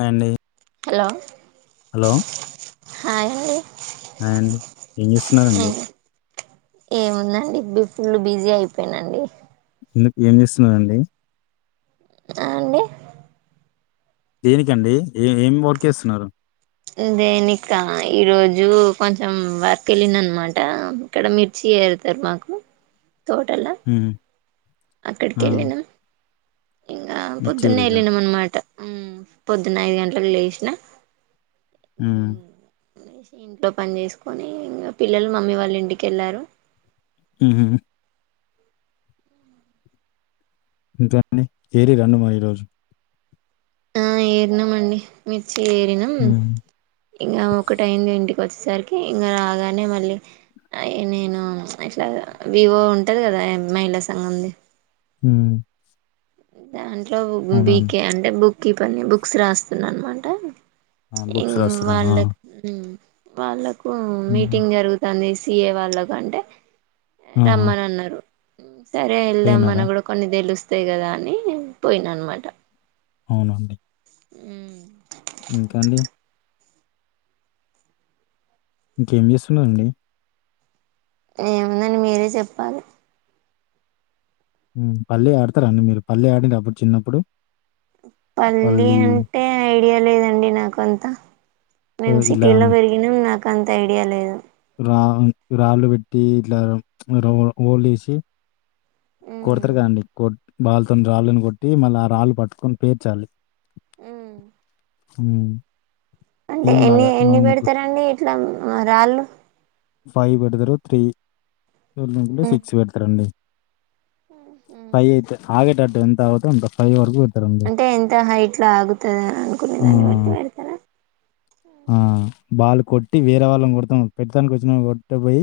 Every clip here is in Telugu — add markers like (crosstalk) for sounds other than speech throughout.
అండి హలో హలో హాయ్ హె అండ్ ఏం చేస్తున్నారండి ఏముందండి బి ఫుల్ బిజీ అయిపోయినండి ఎందుకు ఏం చేస్తున్నారండి ఆ అండి దేనికండి ఏ ఏం వర్క్ చేస్తున్నారు దేనిక ఈరోజు కొంచెం వర్క్ వెళ్ళిన అన్నమాట ఇక్కడ మిర్చి ఎరుతారు మాకు తోటలా హ్మ్ అక్కడికి ఆ వెళ్ళిన ఇగ మిర్చి పొద్దున్నే ఏరిర్రా వెళ్లినం అన్నమాట ఆ పొద్దున్న ఐదు గంటలకు లేసిన హు హ్మ్ లేచి ఇంట్లో పని చేసుకొని ఇంకా పిల్లలు మమ్మీ వాళ్ళు ఇంటికెళ్ళారు ఉహు ఇంకా అండి ఏరి రండి మరి ఈ రోజు ఆ ఏరినమండి మీ చేరినం హ్మ్ ఇంగా ఒకటి అయ్యింది ఇంటికి వచ్చేసరికి ఇంగా రాగానే మళ్ళీ నేను ఇట్లా వివో ఉంటది కదా మహిళాసంఘంది ఉహు దాంట్ల బీకే అంటే బుక్ బుక్ కీపర్ ని బుక్స్ రాస్తున్నా అన్నామాట ఆ ఇ బుక్స్ రాస్తుర్రా ఆ వాళ్లకు వాళ్ళకు హ్ హ్మ్ మీటింగ్ జరుగుతంది. స్ తిరిగే వాళ్ళకంటే ఆహా రమ్మని అన్నారు. సరే ఎల్దం పోయినారా మనకు గూడ కొన్ని తెలుస్తాయి. తే కదా అని పోయిన అనమాట అవున అండి హ్ ఇంకా అండి ఇంకేం చేస్తున్నారండి. ఏముందండి మీరే చెప్పాలే హ్ పల్లి ఆడుతార అండి. మీరు పల్లి అడిర్ర అప్పుడు చిన్నప్పుడు పల్లి అంటే ఆ డియ లేదండి నాక అంతా ఓ మేం ఇలా సిటీలో పెరిగినం నాక్ గంత ఐడియా లేదు రా రాళ్ళు పెట్టి ఇట్లా ఓ లేసి కోడతారుగా అండి కోడ్ బల్తోని రాళ్ళని కొట్టి మళ్ళ ఆ రాళ్ళు పట్టుకొని పేర్చాలి. హ్ హ్ టీమ్ లాగా అనో ఓ ముగ్గురు లం రాళ్ళు ఫైవ్ పేడతరు త్రీ సోల్ంలో సిక్స్ పెడతారండి పైయితే ఆగేటట్టు అాంత ఫైవ వరకు పెడతారండి. అంటే ఎంత హైట్ లో ఆగుతుందని అనుకునే ఆ! దాన్ని బట్టి పెడతారా వేర వాళ్ళం కొడతాం పెద్ద ప్రథ వడ్డ బై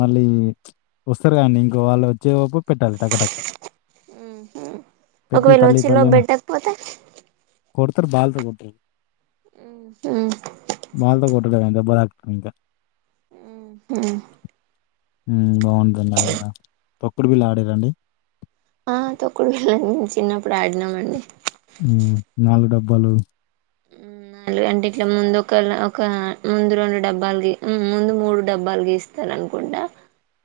మళ్ళీ వస్తారు కండి ఇంకో వాళ్ళు వచ్చేపు ఉహు పెట్టి ఒకవేళ పల్లి వచ్చి లో పల్లి అని పెట్టకపోతే కొడతారు బాలుతో కొడతారు బాల్ తో కొట్టలేదండి దెబ్బ తకి ఇంకా ఉహ్ హు ఉహ్మ్ బాగుంటండి అది కూడా. తొక్కుడు బిల్లా ఆడిరండి ఆహ్ తొక్కుడు బిల్లా చిన్నప్పుడు ఆడినామండి. ఉహ్మ్ నాలుగు డబ్బాలు. ఉహ్మ్ నాలుగు అంటే ఇట్లా ముందు ఒక ఒక ముందు రెండు డబ్బాలు గీ ముందు మూడు డబ్బాలు గీస్తారనుకుంటా.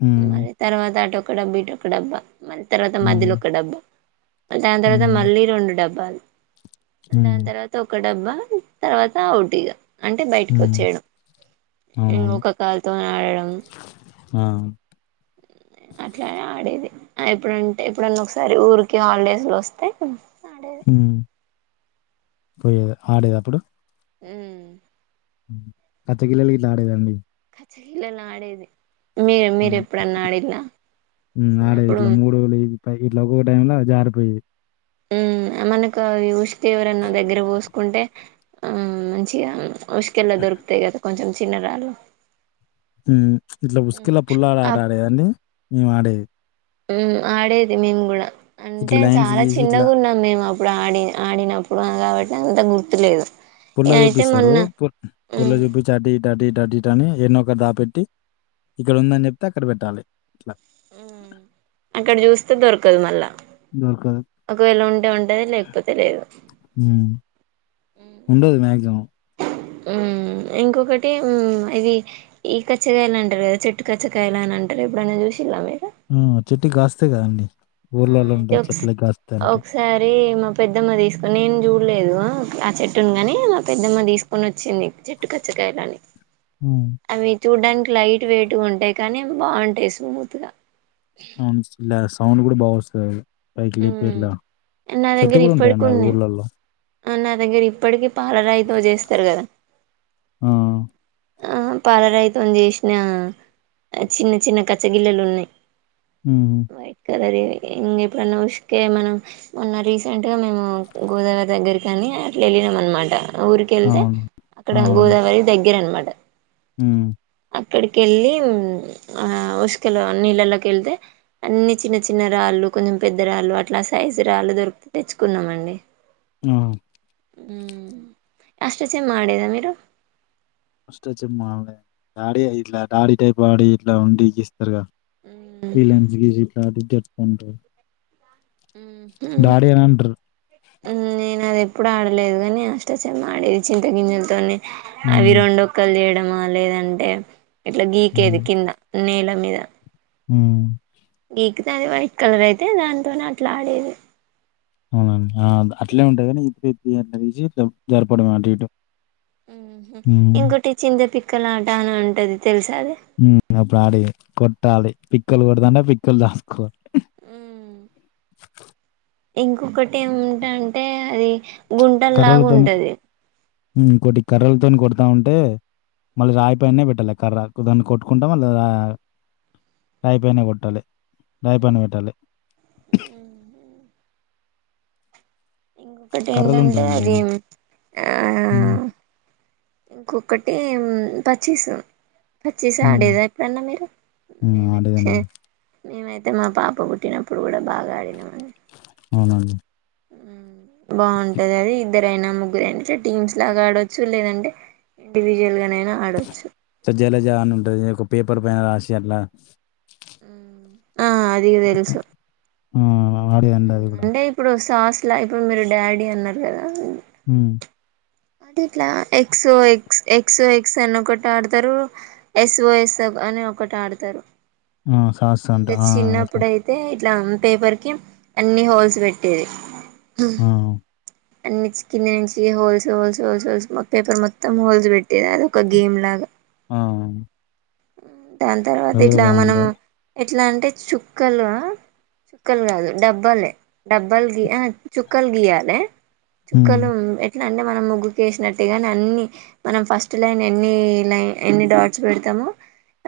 హ్మ్. మళ్లీ తర్వాత ఆటోక్ క్కడబ్బా ఇట్ ఒక్కడబ్బ మళ్ళీ తర్వాత హ్మ్. మధ్యలో ఒక డబ్బా. దాని తర్వాత హ్మ్. మళ్ళీ రెండు డబ్బాలు. హ్మ్. దానితర్వాత ఒక్ ఒక డబ్బా తర్వాత ఆవుటిగా అంటే బయటికి హ్మ్. వచ్చేయడం. ఇంగా ఒక కాల్తో ఆడడం. ఆహ్ అట్లానే ఆడేది. ఆహ్ ఎప్పుడంటే, ఎప్పుడున్న ఒకసారి ఊరికి హాలిడేస్ లో వస్తే. ఆహ్ ఉహ్మ్ పోయే ఆడేద అప్పుడు. ఉహ్మ్ పచ్చ గిళ్ళల్ గిట్ల ఆడేదండి. పచ్చగిళ్ళల్ ఆడేది మీరు మీరు ఎప్పుడన్నా ఆడిల్లా హు ఆడేది ఇట్లా చిన్నప్పుడు మూడు (unintelligible) ఇట్లా ఒక్కొక్క టైమ్ ల జారిపోయిది ఉ మనకు ఉష్ తే ఎవరన్నా దగ్గర పోసుకుంటే ఆ మంచిగా (unintelligible) ఎలా దొరుకుతాయి కదా కొంచెం చిన్నరాళ్లు హు ఇట్లా ఇసుక లో పుల్లా ఆట ఆడేదాన్ని మేము ఆడేది ఉ ఆడేది మేము కూడా ఇట్లా అంటే లైన్స్ చాలా గీసి ఇట్లా చిన్నగా ఉన్నాం మేము అప్పు ఇప్పుడు ఆడి ఆడినప్పుడు కాబట్టి అంత గుర్తులేదు పుల్ల అయితే జుబిస్తారు మొన్న పు పుల్ల ఉమ్ జూబిచ్చి అటు ఇటు అటు ఇటు అని యన్నో ఒకనా దాపెట్టి ఇక్కడ ఉందని చెప్తే అక్కడ పెట్టాలి ఇట్లా హు అక్కడ చూసి దొరకదు మల్ల దొరకదు. ఒకవేళ ఉండే ఉంటది లేకపోతే లేదు హ్మ్. ఉండదు మాక్సిమం హు ఇంకొకటి హు ఇవి ఈ కచ్చకాయలు అంటారు కదా చెట్టు కచ్చకాయలు అని అంటారు. ఎప్పుడైనా చూసిళ్ళా మీరు ఆ చెట్టుకు కాస్తాయి కదండి ఆ అయితే ఒక ఒకసారి మా పెద్దమ్మ తీసుకొని నేను చూడలేదు ఒకే ఆ చెట్టు గానీ అలా పెద్దమ్మ తీసుకొనిచ్ వచ్చింది చెట్టు కచ్చకాయలని హ్మ్. అవి చూడ్డానికి లైట్ వేట్ ఉంటాయి కానీ అ బాగుంటాయి స్మూత్గా అవును సౌండ్ కూడా బావస్తుంది కాయలు పైకి ఉమ్ (unintelligible) నా చెట్టు దగ్గర కూడా ఇప్పటికి ఉంటాయండివి ఉన్నాయి ఊర్లలో నా దగ్గర ఇప్పటికీ పాలరాయితో చేస్తారు కదా ఆ ఆ పాల రాయితో చేసినా ఆ చిన్న చిన్న కచ్చగిల్లలు ఉన్నాయి ఉమ్ వైట్ కలర్ ఏ ఇ ఎప్పుడన్న ఇసుకే మనం ఉన్న రీసెంట్ గా మేము గోదావరి దగ్గర కాని అట్లా వెళ్ళినాం అనమాట ఊరికెళ్తే అవును అక్కడ అవును గోదావరి దగ్గర అనమాట ఉమ్ అక్కడికెళ్ళి ఆ ఉసుకలో నీళ్ళలోకి వెళ్తే అన్ని చిన్న చిన్న రాళ్ళు కొంచెం పెద్ద రాళ్ళు అట్లా సైజు రాళ్ళు దొరికితే తెచ్చుకున్నామండి ఆ అష్టాచెమ్మా ఆడెద మీరు అష్ట చెమ్మ ఆడ్లే ఆడే ఇట్లా ఆడీ టైప్ ఆడి ఇట్లా ఉండి గీస్తారుగదా మ్మ్ (unintelligible) (inaudible) అంటారు నేను అదే ఎప్పుడు ఆడలేదు కాని అష్టచమ్మ ఆడేది చింత గింజలతో అవి ఉమ్ రెండుక్కలు చేయడం బాలేదంటే ఇట్లా గీకేది కింద నేల యా హ్మ్ గీకితే అది వైట్ కలర్ అయితే దాంతోనే అట్లా ఆడేది అవునండి అట్లేనీ ఉంటాది కానీ ఇద్ద జరపడమ అంట ఇటు ఉమ్ ఇంగోటి చిందప చక్కలాట అని ఉంటది తెలుసా అది అప్పుడు ఆడే కొట్టాలి పిక్కులు కొడదంటే పిక్కులు చాసుకోవాలి హ్మ్ ఇంకొకటి ఏం టంటే అది గుంటల లాగా ఉంటది కొటినీ కర్రలతోని కొడతా ఉంటే మళ్ళీ రాయిపైనే పెట్టాలి కర్ర కొ దాన్ని కొట్టుకుంటా మళ్ళీ రాయిపైనే కొట్టాలి రాయి పన పెట్టాలి ఇంకొకటి ఏంటంటే కర్రలుంటాయండి. అది ఆ హ్మ్. కొకటి ఏం పచ్చిసు పచ్చిస హ్మ్. ఆడేదా ఎప్పుడన్నా మీరు హ్మ్. మేమైతే ఆడేదండి. మేమైతే మా పాప పుట్టినప్పుడు కూడా బాగా ఆడినాం అండి అవునండి బాగుంటది అది ఇద్దరైనా ముగ్గురయినాట్ టీమ్స్ లాగా ఆడొచ్చు లేదంటే ఇండివజువల్ గాననా అడచ్చు ఇట్లా జలజ అని ఉంటది ఒక పేపర్ పైన రాసి అట్లా ఆ అది తెలుసు ఆ ఆడి అందరు కూడా టాస్ ల ఇప్పుడు మీరు డాడీ అన్నారు కదా మ్ అంటే ఇట్లా X O X X O X అని ఒకటి ఆడతారు ఎస్ ఓ ఎస్ అని ఒకటి ఆడతారు మ్ సాస్ ఇంకా అంటరా మీరు చిన్నప్పుడయితే ఇట్లా పేపర్ కి అన్ని హోల్స్ పెట్టేది ఆ అన్ని కింద నుంచి holes holes holes holes paper మొత్తం హోల్స్ పెట్టేది అదొక్క గేమ్ లాగా మ్ మ్ దాని తర్వాత ఇట్లా మనము ఎట్లా అంటే చుక్కలా చుక్కలు కాదు డబ్బాలే డబ్బలు గీయ ఆహా చుక్కలు గీయాలే హ్మ్. చుక్కలుం ఎట్ల అంటే మనం ముగ్గుకేసినట్టే గాని అన్ని మనం ఫస్ట్ లైన్ ఎన్ని లైన్ ఎన్ని డాట్స్ పెడతామో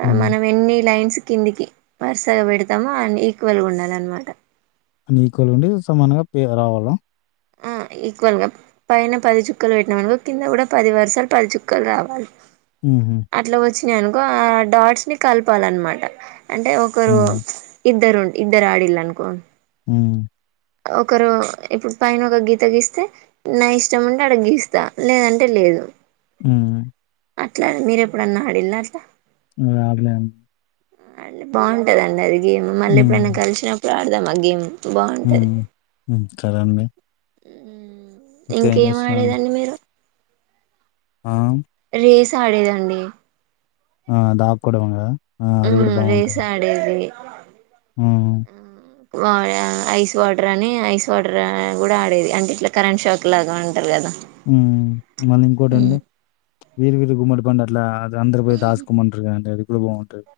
హ్మ్. మనం ఎన్ని లైన్స్ కిందికి వరుసగా పెడతాము అండ్ ఈక్వల్ గా ఉండాలనమాట అని ఈక్వల్ ఉండి సమానంగా పేద రావాలా ఆ ఈక్వల్గా పైన పది చుక్కలు పెట్టినామనుకో కింద కూడా పది వర్సలు పది చుక్కలు రావాలి ఉహు యనుకో ఆ డాట్స్ ని కలపాలనమాట అంటే ఒకరు హ్మ్. ఇద్దరు ఉం ఇద్దరు ఆడిల్ అన్కో మ్ ఒకరు ఇప్పుడు పైన ఒక గీత గీస్తే నా ఇష్టం ఉంటే ఆడ గీస్తా లేదంటే లేదు మ్ అట్లా మీరు ఎప్పుడన్నా ఆడిల్లా అట్లా నేన్ ఆడలేను అండి బాగుంటదండి అది గేమ్ మళ్ళీ ఎప్పుడైనా కలిసిన డాడదామా గేం మ్ మ్ త్తరణి మ్ ఇంకేం ఆడేదండి మీరు ఆ చేసి ఆడేదండి ఆ దాకోడమేగద ఉమ్ రేస్ ఆడేది ఆ ఉమ్ ఐస్ వాటర్ అని ఐస్ వాటర్ కూడా ఆడేది అంటే ఇట్లా కరెంట్ షాక్ లాగా అంటారు కదా ఉమ్ మళ్ళీ ఉమ్ ఇంకోటండి వీరి వీరి గుమ్మడి పండా అట్లా అందరు పోయి దాసుకోమంటారుగా అండి అది అది కూడా బాగుంటుంది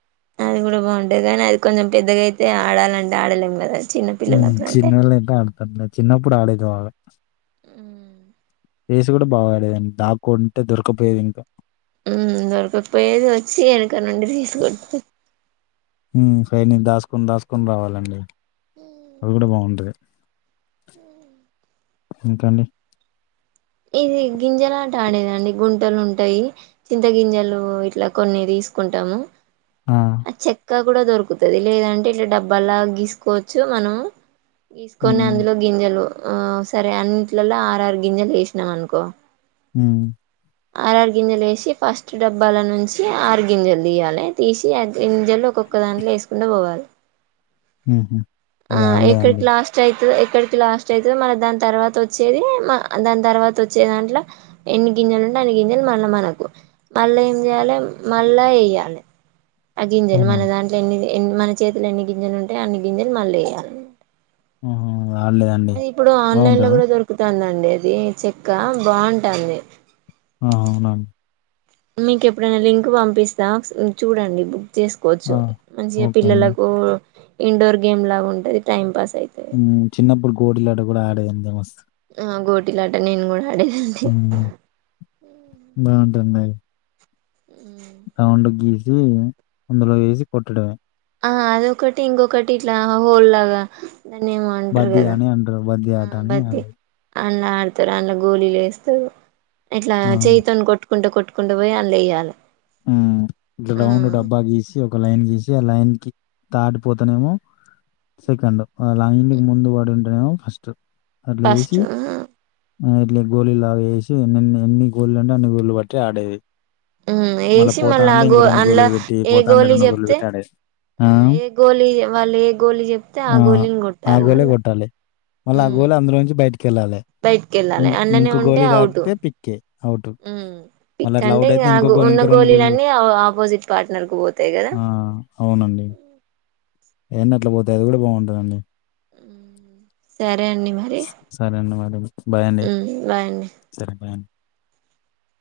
అది కూడా బాగుంటాది కానీ అది కొంచెం పెద్దగాయితే ఆడాలంటే ఆడలేం కదా చిన్న పిల్లలు అప్పుడంటే చిన్నళ్ళు అయితే ఆడుతారు చిన్నప్పుడు ఆడేది బాగా ఫేస్ కూడా బాగాడేదండి దాకుంటే దొరికపోయేది ఇంకా ఉమ్ దొరకకపోయేది వచ్చి వెనక నుండి తీసుకట్ తీసుకుని దాసుకుని రావాలండి అవి కూడా బాగుంటుంది అే ఉమ్ ఇంకా అండి ఇది గింజలాట ఆడేదండి గుంటలు ఉంటాయి చింత గింజలు ఇట్లా కొన్ని తీసుకుంటాము ఆ! అచ్చే ఇంకా కూడా దొరుకుతుంది లేదంటే ఇలా డబ్బాలాగా గీసుకోవచ్చు మనము గీసుకొని హ్మ్. అందులో గింజలు ఆ సరే అన్నింటిలలో ఆరు ఆరు గింజలు వేసి నామనుకో ఉమ్ ఆర ఆరు గింజలు వేసి ఫస్ట్ డబ్బాల నుంచి ఆరు గింజలు తీయాలి తీసి ఆ గింజలు ఒక్కొక్క దాంట్లో వేసుకుంట పోవాలి అ ఆ ఎక్కడకి లాస్ట్ అయితే ఇక్కడికి లాస్ట్ అయితు మన దాని తర్వాత వచ్చేది దాని తర్వాత వచ్చే దాంట్లో ఎన్ని గింజలు ఉంటే అన్ని గింజలు మళ్ళా మనకు మళ్ళా ఏం చేయాలి మళ్ళా వేయాలి ఆ గింజలు అవునా? మన దాంట్లో ఎన్నిది ఎన్ని మన చేతిలు ఎన్ని గింజలు ఉంటాయి అన్ని గింజలు మళ్ళ వేయాలి ఆహ అది ఇప్పుడు ఆన్లైన్ లో కూడా దొరుకుతందండి ఉండేది చెక్క బాంటాంది. ఆ అవునాన్ మీకు ఎప్పుడైనా లింక్ పంపిస్తా చూడండి బుక్ చేసుకోవచ్చు ఆ! మంచిగా ఓకే అండి. పిల్లలకు ఇండోర్ గేమ్ లాగా ఉంటది. టైం పాస్ అయితది ఊ చిన్నప్పుడు గోటిల్లాట కూడా ఆడేదన్ది మస్త్ అ గోటి లాట నేను కూడా ఆడేదాన్ని. టుందండి. రౌండ్ గీసి అందులో వేసి కొట్టడమే ఆ అదొకటి ఇంకొకటి ఇట్లా హోల్ లాగా దాన్ని ఏమో అంటారు బద్ది కదా యని అంటరు బద్ధి ఆటాని అడ్ అన్న ఆడతారు. అన్న గోలిలేస్తరు. ఇట్లా ఆ! చెయ్యితోని కొట్టు కొట్టుకుంటూ కొట్టుకుంటూ పోయి అందులో వేయాలా ఊ గ్రౌండ్ డబ్బా గీసి ఒక ఒక లైన్ గీసి ఆ లైన్ కి దాటిపోతానేమో సెకండ్ ఆ లైన్ ముందు పడి ఉంటనేమో ఫస్ట్ ఫస్ట్ ఇట్ల గోళలు లాగా వేసి ఎన్నెన్ని ఎన్ని గోళీలు అంటే అన్ని గోళీలు బట్టి ఆడేది వేసి మళ్ళా పోతాంటే ఆ గో ఇంకో అందులో గోలీలు పెట్టి, ఏ పోతాంటే గోలీ గోలీలు చెప్తే పెట్టి ఆడేది. ఆ ఏ గోలీ వాళ్ళు ఏ గోలీ చెప్తే ఆ గోలిని ఆ కొట్టాలి గోలే మళ్ళా కెల్లాలే బయటికి ఇం వెళ్ళాలి అందులోనే ఇంకో ఉంటే గోళ అవుట్ తాకితే పిక్కే అవుట్ మళ్ళ అట్లా అవుట్ అయితే ఇంకో గోల్ రెండు గోళ్ళు గోలీలన్నీఆవ్ ఆపోజిట్ పార్ట్నర్ కు పోతాయి కదా ఆ, ఎన్నట్ల పోతాయి అది కూడా బాగుంటుందండి. సరే అండి మరి సరే అండి మరి బాయండి బాయ్ అండి సరే బాయండి.